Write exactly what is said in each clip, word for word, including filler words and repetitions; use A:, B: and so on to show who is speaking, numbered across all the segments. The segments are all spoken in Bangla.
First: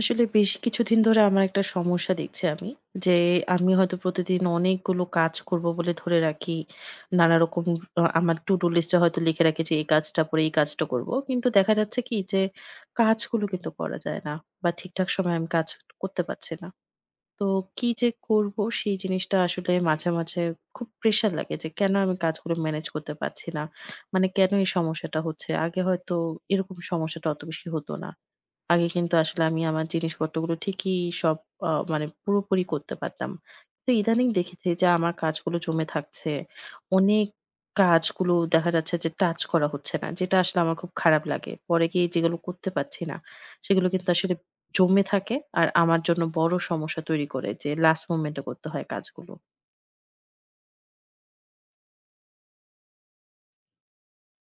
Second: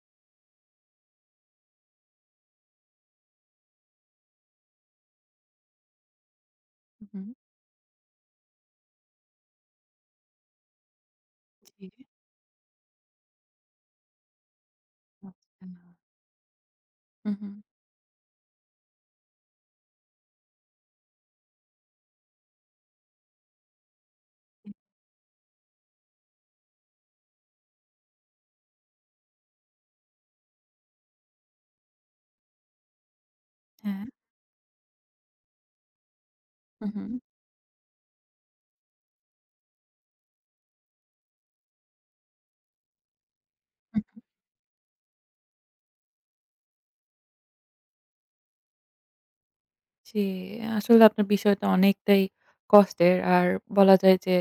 A: আসলে বেশ কিছুদিন ধরে আমার একটা সমস্যা দেখছি আমি। যে আমি হয়তো প্রতিদিন অনেকগুলো কাজ করবো বলে ধরে রাখি।
B: হু, হুম।
A: নানারকম আ আমার to do list এ হয়তো লিখে রাখি যে এই কাজটা পরে এই কাজটা করবো। কিন্তু দেখা
B: জি।
A: যাচ্ছে কি যে কাজগুলো কিন্তু করা যায় না বা ঠিকঠাক সময়ে আমি
B: আচ্ছা।
A: কাজ করতে পারছি না।
B: হু,
A: তো
B: হুম।
A: কি যে করবো সেই জিনিসটা আসলে মাঝে, মাঝে খুব প্রেশার লাগে যে কেন আমি কাজগুলো ম্যানেজ করতে পারছি না? মানে কেন এই সমস্যাটা হচ্ছে? আগে হয়তো এরকম সমস্যাটা অত বেশি হতো না। আগে কিন্তু আসলে আমি আমার জিনিসপত্রগুলো ঠিকই সব আ মানে পুরোপুরি করতে পারতাম। তো
B: হ্যাঁ।
A: ইদানিং দেখেছি যে আমার কাজগুলো জমে থাকছে।
B: হু, হুম।
A: অনেক কাজগুলো দেখা যাচ্ছে যে টাচ করা হচ্ছে না। যেটা আসলে আমার খুব খারাপ লাগে। পরে গিয়ে যেগুলো করতে পারছি না, সেগুলো কিন্তু আসলে জমে থাকে। আর আমার জন্য বড় সমস্যা তৈরি করে যে লাস্ট মোমেন্ট এ করতে হয় কাজগুলো।
B: জি, আসলে আপনার বিষয়টা অনেকটাই কষ্টের। আর বলা যায় যে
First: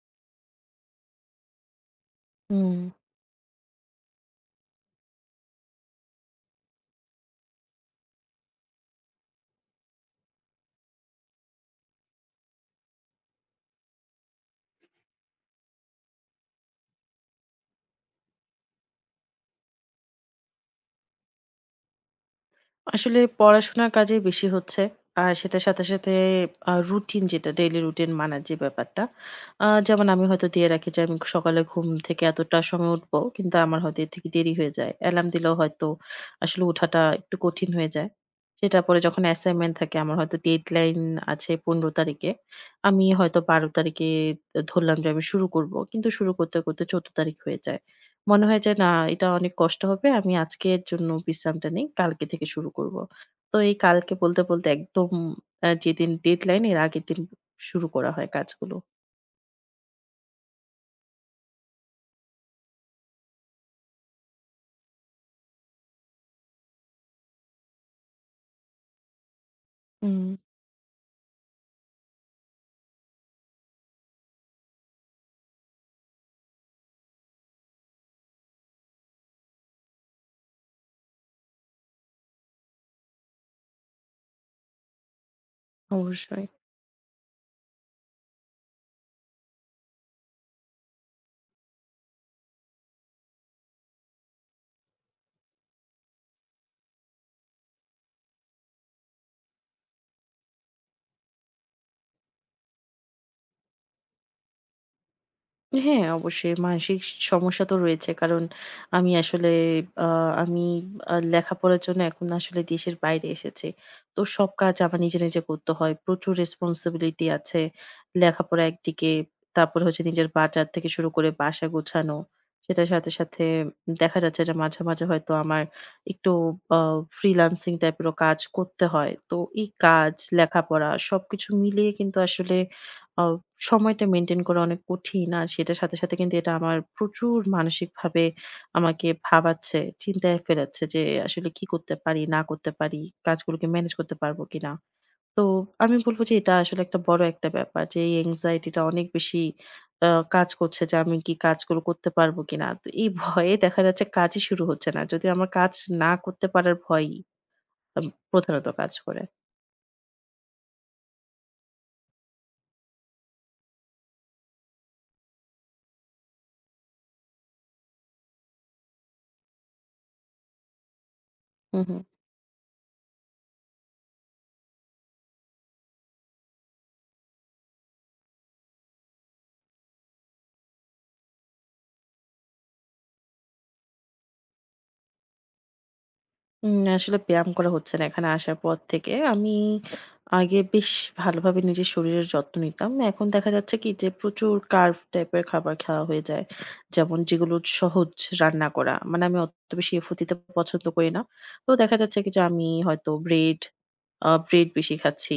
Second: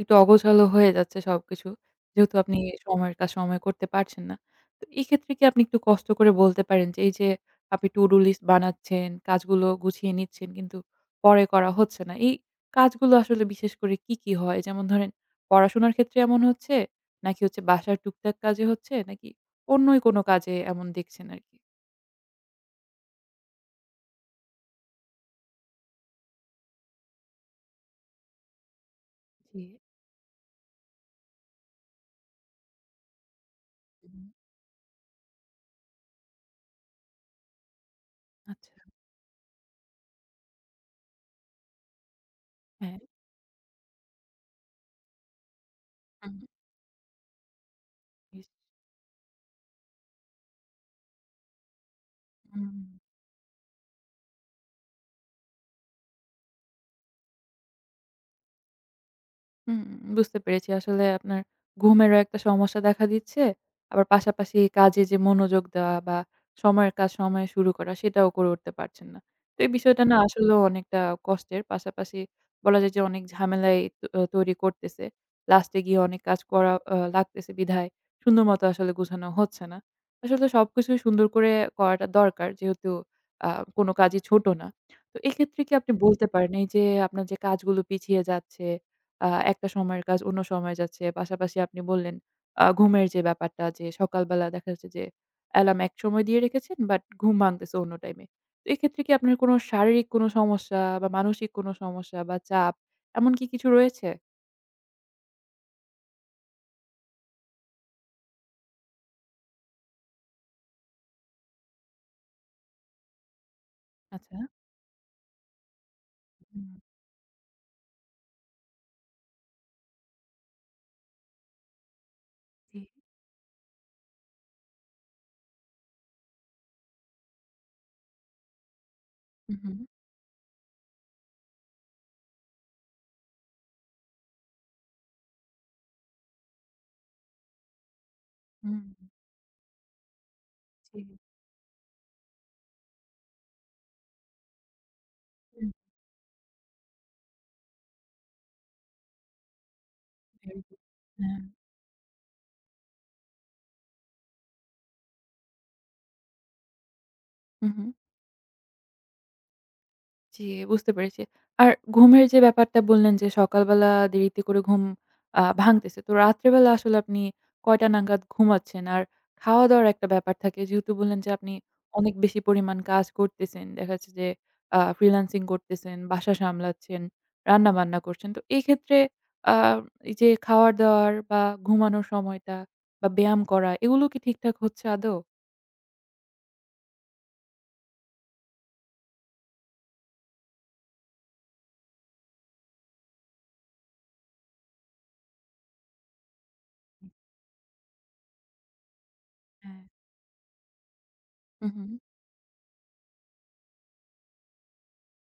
B: একটু অগোছালো হয়ে যাচ্ছে সবকিছু। যেহেতু আপনি
A: হুম।
B: সময়ের কাজ সময়ে করতে পারছেন না। তো এক্ষেত্রে কি আপনি একটু কষ্ট করে বলতে পারেন যে, এই যে আপনি to do list বানাচ্ছেন, কাজগুলো গুছিয়ে নিচ্ছেন কিন্তু পরে করা হচ্ছে না। এই কাজগুলো আসলে বিশেষ করে কি, কি হয়? যেমন ধরেন পড়াশোনার ক্ষেত্রে এমন হচ্ছে? নাকি হচ্ছে বাসার টুকটাক কাজে হচ্ছে? নাকি অন্যই কোনো কাজে এমন দেখছেন আরকি?
A: আসলে পড়াশোনার কাজেই বেশি হচ্ছে। আর সেটার সাথে, সাথে আ রুটিন যেটা ডেইলি রুটিন মানার যে ব্যাপারটা।
B: জি।
A: আ যেমন আমি হয়তো দিয়ে রাখি যে আমি সকালে ঘুম থেকে এতটা সময় উঠবো। কিন্তু আমার হয়তো এর
B: হুম,
A: থেকে দেরি হয়ে যায়। অ্যালার্ম দিলেও হয়তো আসলে ওঠাটা একটু কঠিন হয়ে যায়। সেটা
B: আচ্ছা,
A: পরে যখন অ্যাসাইনমেন্ট থাকে আমার হয়তো ডেডলাইন আছে পনেরো তারিখে।
B: হ্যাঁ।
A: আমি হয়তো বারো তারিখে ধরলাম যে আমি শুরু করব। কিন্তু শুরু করতে, করতে চৌদ্দ তারিখ হয়ে যায়।
B: হুম।
A: মনে হয় যে না এটা অনেক কষ্ট হবে। আমি আজকের জন্য বিশ্রামটা নেই। কালকে থেকে শুরু
B: হুম,
A: করব। তো এই কালকে বলতে, বলতে একদম আ যেদিন ডেডলাইন এর আগের দিন শুরু করা হয় কাজগুলো।
B: হুম, বুঝতে পেরেছি। আসলে আপনার ঘুমেরও একটা সমস্যা দেখা দিচ্ছে। আবার পাশাপাশি কাজে যে মনোযোগ দেওয়া বা সময়ের কাজ সময়ে শুরু করা সেটাও করে উঠতে পারছেন না। তো এই বিষয়টা না
A: হুম,
B: আসলেও অনেকটা কষ্টের। পাশাপাশি বলা যায় যে অনেক ঝামেলাই ত আহ তৈরি করতেছে। লাস্টে গিয়ে অনেক কাজ করা আ লাগতেছে বিধায় সুন্দর মতো আসলে গুছানো হচ্ছে না। আসলে সবকিছুই সুন্দর করে করাটা দরকার। যেহেতু আ কোনো কাজই ছোট না। তো এক্ষেত্রে কি আপনি বলতে
A: অবশ্যই।
B: পারেন এই যে আপনার যে কাজগুলো পিছিয়ে যাচ্ছে আ একটা সময়ের কাজ অন্য সময়ে যাচ্ছে। পাশাপাশি আপনি বললেন আ ঘুমের যে ব্যাপারটা যে সকালবেলা দেখা যাচ্ছে যে অ্যালার্ম এক সময় দিয়ে রেখেছেন বাট ঘুম ভাঙতেছে অন্য টাইমে। তো এক্ষেত্রে কি আপনার কোনো শারীরিক কোনো সমস্যা বা মানসিক কোনো সমস্যা বা চাপ এমন কি কিছু রয়েছে?
A: হ্যাঁ, অবশ্যই মানসিক স সমস্যা তো রয়েছে। কারণ আমি আসলে আ আমি আ লেখাপড়ার জন্য এখন আসলে দেশের বাইরে এসেছি। তো
B: আচ্ছা।
A: সব কাজ আমার নিজে, নিজে করতে হয়। প্রচুর
B: হুম,
A: রেসপনসিবিলিটি আছে। লেখাপড়া একদিকে, তারপরে হচ্ছে নিজের বাজার থেকে শুরু করে বাসা গোছানো।
B: জি।
A: সেটার সাথে, সাথে দেখা যাচ্ছে যে মাঝে, মাঝে হয়তো আমার একটু আ ফ্রিল্যান্সিং টাইপেরও কাজ করতে হয়। তো
B: হুম,
A: এই
B: হুম।
A: কাজ, লেখাপড়া সবকিছু মিলিয়ে কিন্তু আসলে আ সময়টা মেইনটেইন করা অনেক কঠিন। আর সেটার সাথে, সাথে কিন্তু এটা আমার প্রচুর মানসিকভাবে
B: হুম,
A: আমাকে ভাবাচ্ছে, চিন্তায় ফেলাচ্ছে
B: জি।
A: যে আসলে কি করতে পারি, না করতে পারি, কাজগুলোকে ম্যানেজ করতে পারবো কিনা। তো
B: হুম,
A: আমি বলব যে এটা আসলে একটা বড় একটা ব্যাপার যে এই anxiety টা অনেক বেশি আ কাজ
B: ভেরি গুড।
A: করছে যে আমি কি
B: হ্যাঁ।
A: কাজগুলো করতে পারবো কিনা। তো এই ভয়ে দেখা যাচ্ছে কাজই শুরু হচ্ছে না। যদিও আমার কাজ না করতে পারার ভয়ই
B: হুম, হুম।
A: আম প্রধানত কাজ করে।
B: জি, বুঝতে পেরেছি। আর ঘুমের যে ব্যাপারটা বললেন যে সকালবেলা দেরিতে করে ঘুম আ ভাঙতেছে। তো রাত্রেবেলা আসলে আপনি কয়টা নাগাদ ঘুমাচ্ছেন? আর খাওয়া-দাওয়ার একটা ব্যাপার থাকে। যেহেতু বললেন যে আপনি
A: হু, হু।
B: অনেক বেশি পরিমাণ কাজ করতেছেন। দেখা যাচ্ছে যে আ ফ্রিল্যান্সিং করতেছেন, বাসা সামলাচ্ছেন, রান্না-বান্না করছেন। তো এই ক্ষেত্রে আ এই যে খাওয়ার-দাওয়ার বা ঘুমানোর সময়টা বা ব্যায়াম করা এগুলো কি ঠিকঠাক হচ্ছে আদৌ?
A: উম আসলে ব্যায়াম করা হচ্ছে না এখানে আসার পর থেকে। আমি আগে বেশ ভালোভাবে নিজের শরীরের যত্ন নিতাম। এখন দেখা যাচ্ছে কি যে প্রচুর কার্ব টাইপের খাবার খাওয়া হয়ে যায়। যেমন যেগুলো সহজ রান্না করা। মানে আমি অত
B: হ্যাঁ।
A: বেশি এফোর্ট দিতে পছন্দ করি না। তো
B: হুম, হুম,
A: দেখা যাচ্ছে কি যে আমি হয়তো ব্রেড আ ব্রেড বেশি খাচ্ছি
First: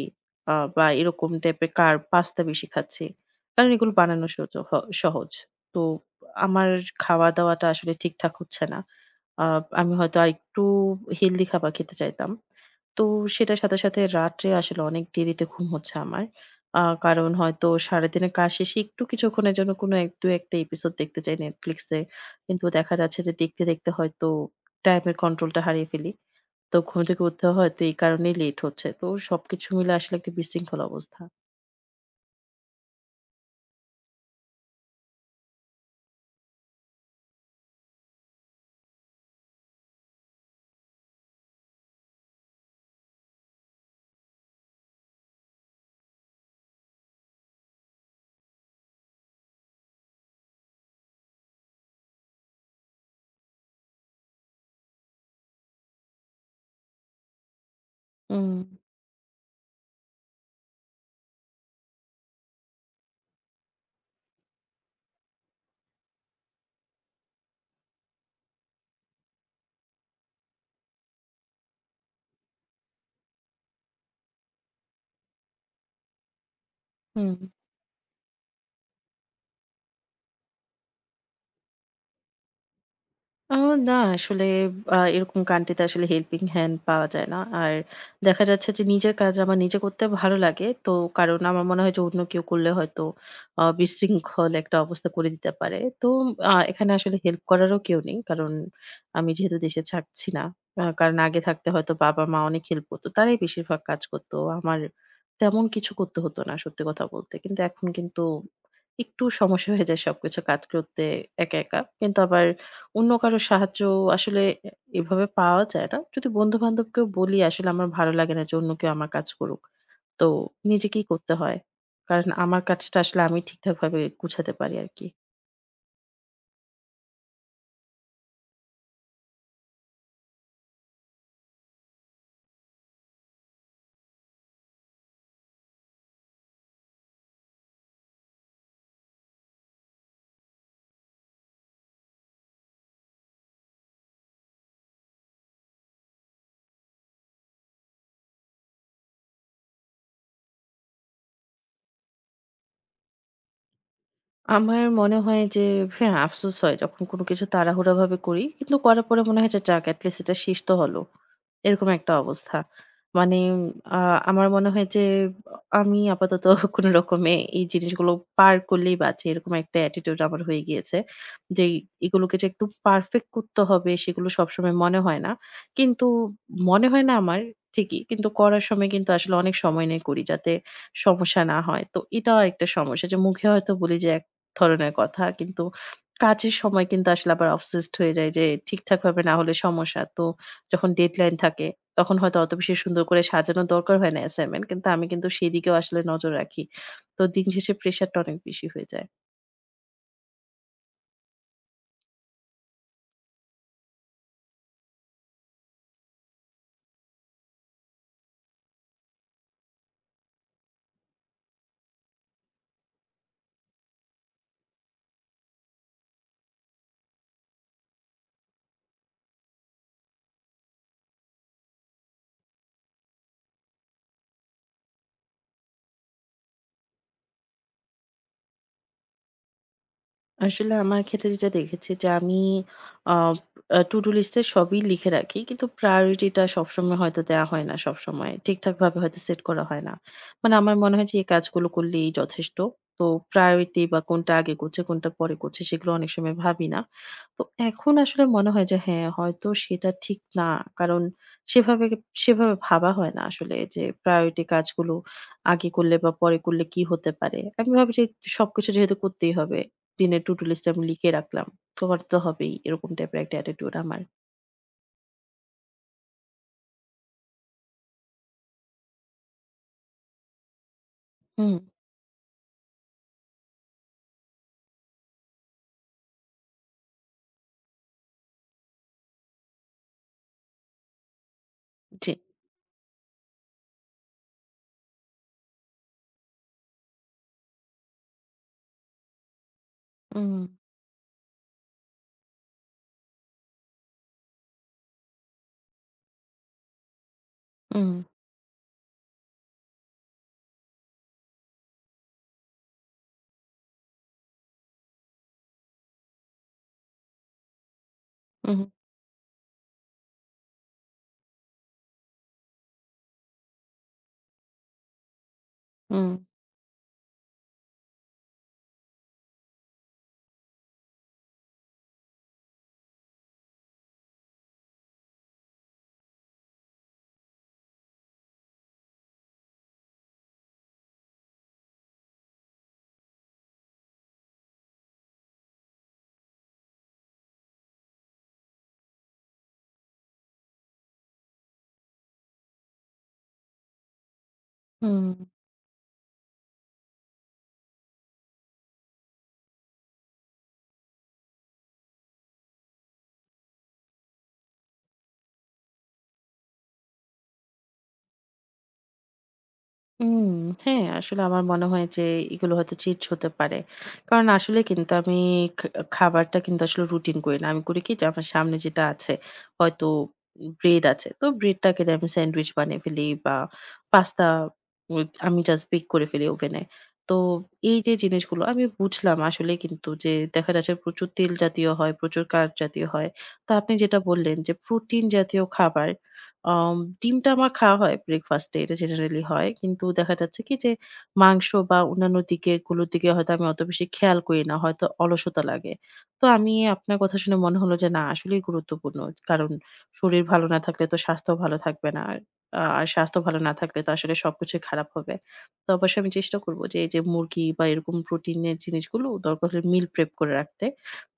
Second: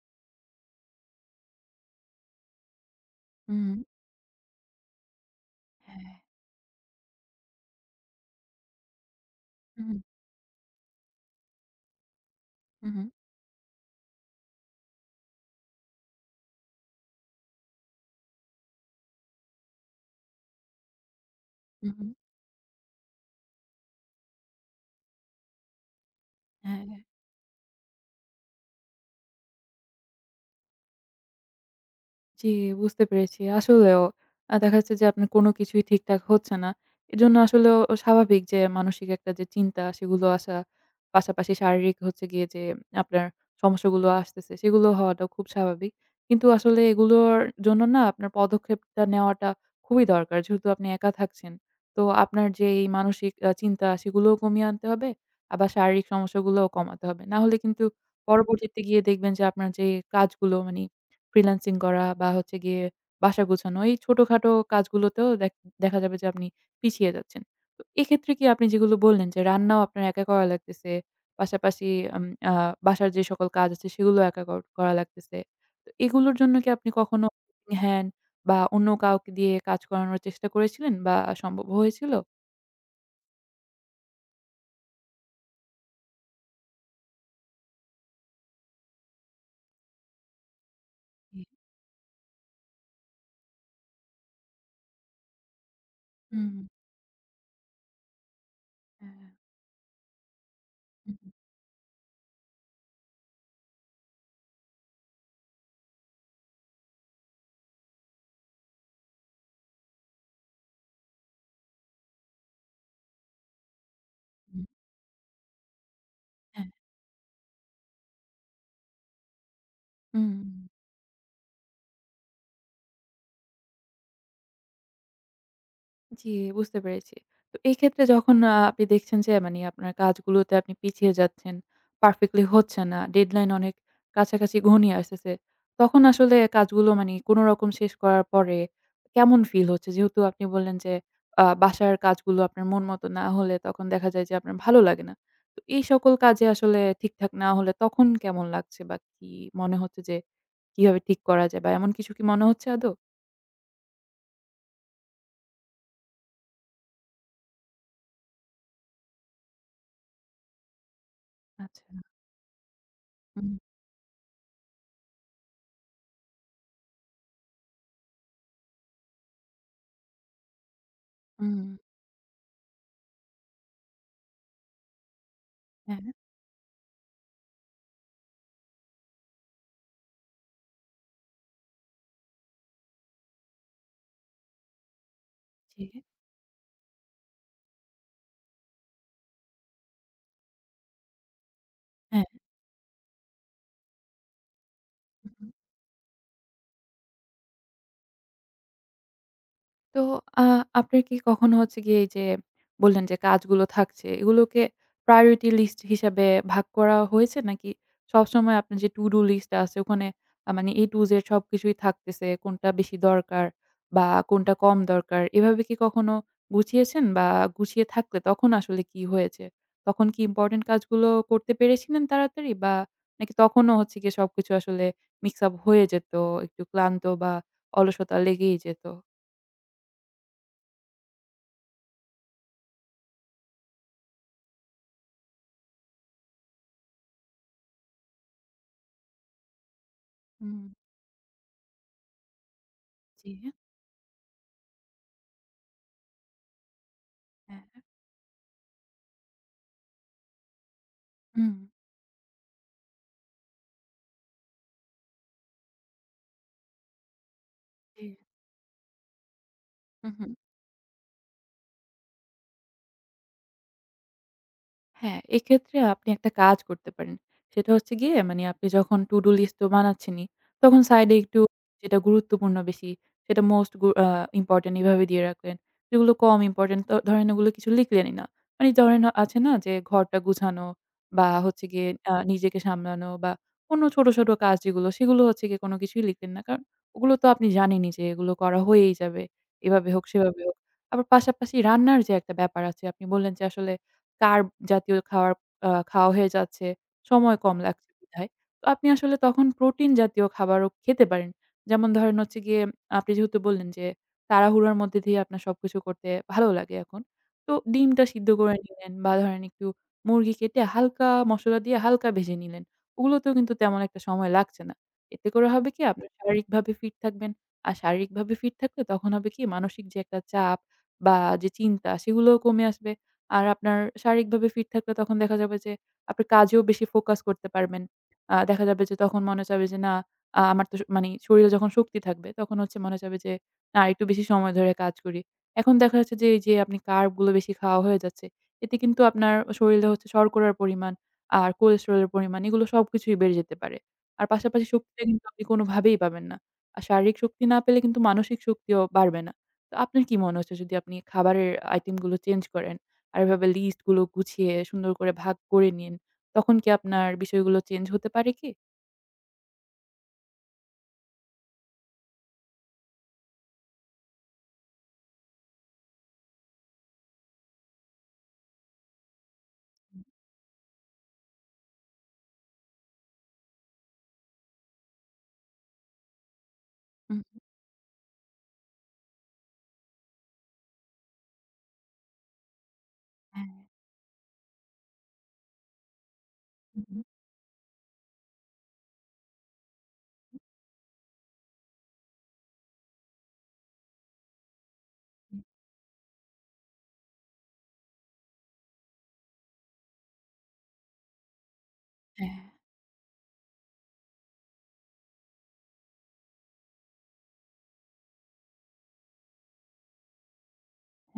A: আ বা এরকম টাইপের কার্ব পাস্তা বেশি খাচ্ছি।
B: হুম,
A: কারণ
B: হুম।
A: এগুলো বানানো সোজ হ সহজ। তো
B: হ্যাঁ।
A: আমার খাওয়া-দাওয়াটা আসলে ঠিকঠাক হচ্ছে না। আ আমি
B: হুম,
A: হয়তো আরেকটু হেলদি খাবার খেতে চাইতাম।
B: হুম,
A: তো সেটার সাথে, সাথে রাত্রে আসলে অনেক দেরিতে ঘুম হচ্ছে আমার। আ কারণ হয়তো সারাদিনের কাজ শেষে একটু কিছুক্ষণের জন্য কোনো এক দুই এক টা এপিসোড দেখতে চাই Netflix
B: হুম,
A: এ।
B: হুম,
A: কিন্তু দেখা যাচ্ছে যে দেখতে, দেখতে হয়তো টাইমের কন্ট্রোলটা হারিয়ে ফেলি। তো
B: হ্যাঁ।
A: ঘুম থেকে উঠতে হয়তো এই কারণেই লেট হচ্ছে। তো সবকিছু মিলে আসলে একটা বিশৃঙ্খল অবস্থা।
B: জি, বুঝতে পেরেছি। আসলেও আ দেখা যাচ্ছে যে আপনার কোনো কিছুই ঠিকঠাক হচ্ছে না। এজন্য আসলেও স্বাভাবিক যে মানসিক একটা যে চিন্তা সেগুলো আসা, পাশাপাশি শারীরিক হচ্ছে গিয়ে যে আপনার সমস্যাগুলো আসতেছে সেগুলো হওয়াটাও খুব স্বাভাবিক। কিন্তু আসলে এগুলোর জন্য না আপনার পদক্ষেপটা নেওয়াটা খুবই দরকার। যেহেতু আপনি একা থাকছেন। তো আপনার যে এই মানসিক আ চিন্তা সেগুলোও কমিয়ে আনতে হবে, আবার শারীরিক সমস্যাগুলোও কমাতে হবে। না হলে কিন্তু
A: হুম,
B: পরবর্তীতে গিয়ে দেখবেন যে আপনার যে কাজগুলো মানে ফ্রিল্যান্সিং করা বা হচ্ছে গিয়ে বাসা গুছানো, এই ছোটখাটো কাজগুলোতেও দেখ দেখা যাবে যে আপনি পিছিয়ে যাচ্ছেন। তো এক্ষেত্রে কি আপনি যেগুলো বললেন যে রান্নাও আপনার একা করা লাগতেছে, পাশাপাশি আম আ বাসার যে সকল কাজ আছে সেগুলো একা কর করা লাগতেছে। তো এগুলোর জন্য কি আপনি কখনো
A: হুম।
B: হ্যান্ড বা অন্য কাউকে দিয়ে কাজ করানোর চেষ্টা করেছিলেন বা সম্ভব হয়েছিল?
A: আ না আসলে আ এরকম কান্ট্রিতে আসলে হেল্পিং হ্যান্ড পাওয়া যায় না। আর দেখা যাচ্ছে যে নিজের কাজ আমার নিজে করতে ভালো লাগে। তো কারণ
B: জি।
A: আমার মনে হয় যে অন্য কেউ করলে হয়তো আ বিশৃঙ্খল একটা অবস্থা করে দিতে পারে। তো আ
B: হুম।
A: এখানে আসলে হেল্প করারও কেউ নেই। কারণ
B: হ্যাঁ।
A: আমি যেহেতু দেশে থাকছি না। আ
B: হুম,
A: কারণ
B: হুম,
A: আগে থাকতে হয়তো বাবা-মা অনেক হেল্প করতো। তারাই বেশিরভাগ কাজ করতো। আমার তেমন কিছু করতে হতো না সত্যি কথা বলতে। কিন্তু এখন কিন্তু একটু সমস্যা হয়ে যায় সবকিছু কাজ করতে একা, একা। কিন্তু আবার অন্য কারো সাহায্য আসলে
B: হুম।
A: এ এভাবে পাওয়া যায় না। যদি
B: হ্যাঁ।
A: বন্ধু-বান্ধবকেও বলি আসলে আমার ভালো লাগে না যে অন্য কেউ আমার কাজ করুক। তো
B: হুম।
A: নিজেকেই করতে হয়। কারণ আমার কাজটা আসলে আমি ঠিকঠাকভাবে গুছাতে পারি আরকি।
B: জি, বুঝতে পেরেছি। তো এই ক্ষেত্রে যখন আ আপনি দেখছেন যে মানি আপনার কাজগুলোতে আপনি পিছিয়ে যাচ্ছেন, পারফেক্টলি হচ্ছে না, ডেডলাইন অনেক কাছাকাছি ঘনিয়ে আসতেছে। তখন আসলে কাজগুলো মানি কোনো রকম শেষ করার পরে কেমন ফিল হচ্ছে? যেহেতু আপনি বললেন যে আ বাসার কাজগুলো আপনার মন মতো না হলে তখন দেখা যায় যে আপনার ভালো লাগে না। তো এই সকল কাজে আসলে ঠিকঠাক না হলে তখন কেমন লাগছে বা কি মনে হচ্ছে যে কিভাবে ঠিক করা যায় বা এমন কিছু কি মনে হচ্ছে আদৌ?
A: আমার মনে হয় যে হ্যাঁ, আফসোস হয় যখন কোনো কিছু তাড়াহুড়াভাবে করি। কিন্তু করার পরে মনে হয় যে যাক এটলিস্ট এটা শেষ তো হলো।
B: আচ্ছা।
A: এরকম একটা অবস্থা। মানে
B: হুম,
A: আ আমার মনে হয় যে আমি আপাতত কোন রকমে এই জিনিসগুলো পার করলেই বাঁচি। এরকম একটা attitude আমার হয়ে গিয়েছে।
B: হুম।
A: যে এগুলোকে যে একদম পারফেক্ট করতে হবে সেগুলো সবসময় মনে হয় না।
B: হ্যাঁ,
A: কিন্তু মনে হয় না আমার ঠিকই। কিন্তু করার সময় কিন্তু আসলে অনেক সময় নিয়ে করি যাতে সমস্যা না হয়। তো এটাও একটা সমস্যা যে মুখে হয়তো বলি যে এক ধরনের কথা কিন্তু
B: জি।
A: কাজের সময় কিন্তু আসলে আবার obsessed হয়ে যাই যে ঠিকঠাকভাবে না হলে সমস্যা। তো যখন ডেডলাইন থাকে তখন
B: হ্যাঁ।
A: হয়তো অত বেশি সুন্দর করে সাজানোর দরকার হয় না অ্যাসাইনমেন্ট। কিন্তু আমি কিন্তু
B: হুম।
A: সেদিকেও আসলে নজর রাখি। তো দিন শেষে প্রেশারটা অনেক বেশি হয়ে যায়।
B: তো আ আপনার কি কখনো হচ্ছে গিয়ে এই যে বললেন যে কাজগুলো থাকছে, এগুলোকে priority list হিসাবে ভাগ করা হয়েছে? নাকি সবসময় আপনার যে to do list আছে ওখানে আ মানে এ টু জেড সবকিছুই থাকতেছে, কোনটা বেশি দরকার বা কোনটা কম দরকার? এভাবে কি কখনো গুছিয়েছেন? বা গুছিয়ে থাকলে তখন আসলে কি হয়েছে? তখন কি ইম্পোর্টেন্ট কাজগুলো করতে পেরেছিলেন তাড়াতাড়ি? বা নাকি তখনও হচ্ছে গিয়ে সবকিছু আসলে mix up হয়ে যেত, একটু ক্লান্ত বা অলসতা লেগেই যেত?
A: আসলে আমার ক্ষেত্রে যেটা দেখেছি যে আমি আ আ to do list এ সবই লিখে রাখি। কিন্তু priority টা সবসময় হয়তো দেয়া হয় না সবসময়। ঠিকঠাকভাবে হয়তো সেট করা হয় না। মানে
B: হম,
A: আমার মনে হয় যে এই কাজগুলো করলেই যথেষ্ট। তো priority বা কোনটা আগে করছে, কোনটা পরে করছে সেগুলো অনেক সময় ভাবি না। তো
B: হ্যাঁ,
A: এখন আসলে মনে হয় যে হ্যাঁ, হয়তো সেটা ঠিক না। কারণ
B: হম,
A: সেভাবে সেভাবে ভাবা হয় না আসলে যে priority কাজগুলো আগে করলে বা পরে করলে কি হতে পারে। আমি ভাবি যে
B: হ্যাঁ,
A: সবকিছু যেহেতু করতেই হবে দিনের
B: হম
A: to-do list আমি লিখে রাখলাম। কভার তো হবেই। এরকম টাইপের একটা attitude আমার।
B: হ্যাঁ, এক্ষেত্রে আপনি একটা কাজ করতে পারেন। সেটা হচ্ছে গিয়ে মানে আপনি যখন to do list তো বানাচ্ছেনই, তখন সাইডে একটু
A: হুম,
B: যেটা গুরুত্বপূর্ণ বেশি, সেটা মোস্ট গু আ ইম্পোর্টেন্ট এভাবে দিয়ে রাখলেন। যেগুলো কম ইম্পোর্টেন্ট ত ধরেন ওগুলো কিছু লিখলেনই না। মানে ধরেন আছে না যে ঘরটা গুছানো বা হচ্ছে গিয়ে
A: জি।
B: আ নিজেকে সামলানো বা অন্য ছোট, ছোট কাজ যেগুলো সেগুলো হচ্ছে গিয়ে কোনো কিছুই লিখলেন না। কারণ ওগুলো তো আপনি জানেনই যে এগুলো করা হয়েই যাবে। এভাবে হোক,
A: হুম,
B: সেভাবে হোক। আবার পাশাপাশি রান্নার যে একটা ব্যাপার আছে আপনি বললেন যে আসলে কার্ব জাতীয় খাওয়ার আ খাওয়া হয়ে যাচ্ছে, সময় কম
A: হুম,
B: লাগছে বিধায়। তো আপনি আসলে তখন প্রোটিন জাতীয় খাবারও খেতে পারেন। যেমন ধরেন হচ্ছে গিয়ে আপনি যেহেতু বললেন যে, তাড়াহুড়োর মধ্যে দিয়ে আপনার সবকিছু করতে ভালো লাগে এখন। তো ডিমটা সিদ্ধ করে
A: হুম,
B: নিলেন বা ধরেন একটু মুরগি কেটে হালকা মসলা দিয়ে হালকা ভেজে নিলেন। ওগুলোতেও কিন্তু তেমন একটা সময় লাগছে না। এতে করে হবে কি
A: হুম,
B: আপনার শারীরিকভাবে ফিট থাকবেন। আর শারীরিকভাবে ফিট থাকলে তখন হবে কি মানসিক যে একটা চাপ বা যে চিন্তা সেগুলোও কমে আসবে। আর আপনার শারীরিকভাবে ফিট থাকলে তখন দেখা যাবে যে আপনি কাজেও বেশি ফোকাস করতে পারবেন। আ দেখা যাবে যে তখন মনে চাবে যে না আ আমার তো স- মানে শরীরে যখন শক্তি থাকবে তখন হচ্ছে মনে চাবে যে না একটু বেশি সময় ধরে কাজ করি। এখন দেখা যাচ্ছে যে এই যে আপনি কার্ব গুলো বেশি খাওয়া হয়ে যাচ্ছে। এতে কিন্তু আপনার শরীরে হচ্ছে শর্করার পরিমাণ আর কোলেস্টেরলের পরিমাণ এগুলো সবকিছুই বেড়ে যেতে পারে। আর পাশাপাশি শক্তিটা
A: হুম।
B: কিন্তু আপনি কোনোভাবেই পাবেন না। আর শারীরিক শক্তি না পেলে কিন্তু মানসিক শক্তিও বাড়বে না। তো আপনার কি মনে হচ্ছে যদি আপনি খাবারের আইটেম গুলো চেঞ্জ করেন? আর এভাবে লিস্ট গুলো গুছিয়ে সুন্দর করে ভাগ করে নিন। তখন কি আপনার বিষয়গুলো চেঞ্জ হতে পারে কি?
A: উম হ্যাঁ, আসলে আমার মনে হয় যে এগুলো হয়তো চিটস হতে পারে। কারণ আসলে কিন্তু আমি খা খাবারটা কিন্তু আসলে রুটিন করি না। আমি করি কি যে আমার সামনে যেটা আছে হয়তো ব্রেড আছে। তো ব্রেডটাকে দিয়ে আমি স্যান্ডউইচ বানিয়ে ফেলি বা পাস্তা উইথ আমি জাস্ট বেক করে ফেলি ওভেনে। তো
B: হুম।
A: এই যে জিনিসগুলো আমি বুঝলাম আসলে কিন্তু যে দেখা যাচ্ছে প্রচুর তেল জাতীয় হয়, প্রচুর কার্ব জাতীয় হয়।
B: হ্যাঁ,
A: তো আপনি যেটা বললেন যে প্রোটিন জাতীয় খাবার আম
B: হু, হু,
A: ডিমটা আমার খাওয়া হয় ব্রেকফাস্টে এটা জেনারেলি হয়। কিন্তু দেখা যাচ্ছে কি যে মাংস বা অন্যান্য দিকে গুলোর দিকে হয়তো আমি অত বেশি খেয়াল করি না। হয়তো
B: হু।
A: অলসতা লাগে। তো আমি আপনার কথা শুনে মনে হলো যে না আসলেই গুরুত্বপূর্ণ। কারণ শরীর ভালো না থাকলে তো স্বাস্থ্য ভালো থাকবে না। আর
B: হ্যাঁ,
A: আ আর স্বাস্থ্য ভালো না থাকলে তো আসলে সবকিছুই খারাপ হবে। তো অবশ্যই আমি চেষ্টা করব যে এই যে মুরগি বা এরকম প্রোটিনের জিনিসগুলো দরকার হলে মিল প্রেপ করে রাখতে।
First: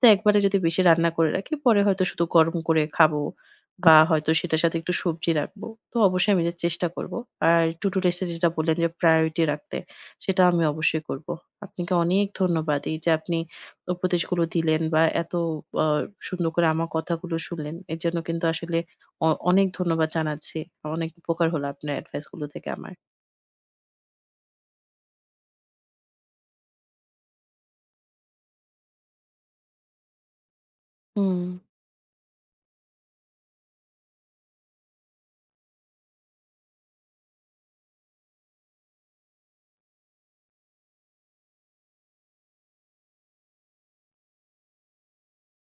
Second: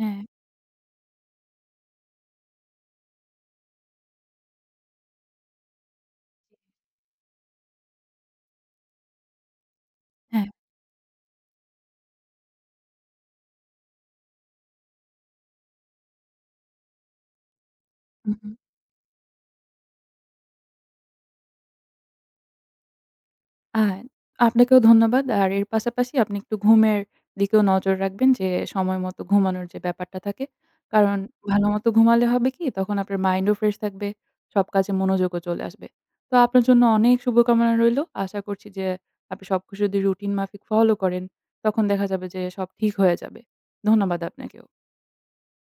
A: তো একবারে যদি বেশি রান্না করে রাখি পরে হয়তো শুধু গরম করে খাবো বা হয়তো সেটার সাথে একটু সবজি রাখবো। তো অবশ্যই আমি এটা চেষ্টা করবো। আর to do list এ যেটা বললেন যে priority রাখতে, সেটা
B: হ্যাঁ।
A: আমি অবশ্যই করবো। আপনাকে অনেক ধন্যবাদ। এই যে আপনি উপদেশগুলো দিলেন বা এত আ সুন্দর করে আমার কথাগুলো শুনলেন। এর জন্য
B: হু,
A: কিন্তু
B: হু।
A: আসলে অ অনেক ধন্যবাদ জানাচ্ছি। অনেক উপকার হলো আপনার এডভাইস গুলো থেকে আমার।
B: আ আপনাকেও ধন্যবাদ। আর এর পাশাপাশি আপনি একটু ঘুমের দিকেও নজর রাখবেন যে, সময় মতো ঘুমানোর যে ব্যাপারটা থাকে। কারণ
A: হুম।
B: ভালোমতো ঘুমালে হবে কি, তখন আপনার মাইন্ডও ফ্রেশ থাকবে, সব কাজে মনোযোগও চলে আসবে। তো আপনার জন্য অনেক শুভকামনা রইলো। আশা করছি যে, আপনি সবকিছু যদি রুটিন মাফিক ফলো করেন, তখন দেখা যাবে যে সব ঠিক হয়ে যাবে। ধন্যবাদ আপনাকেও।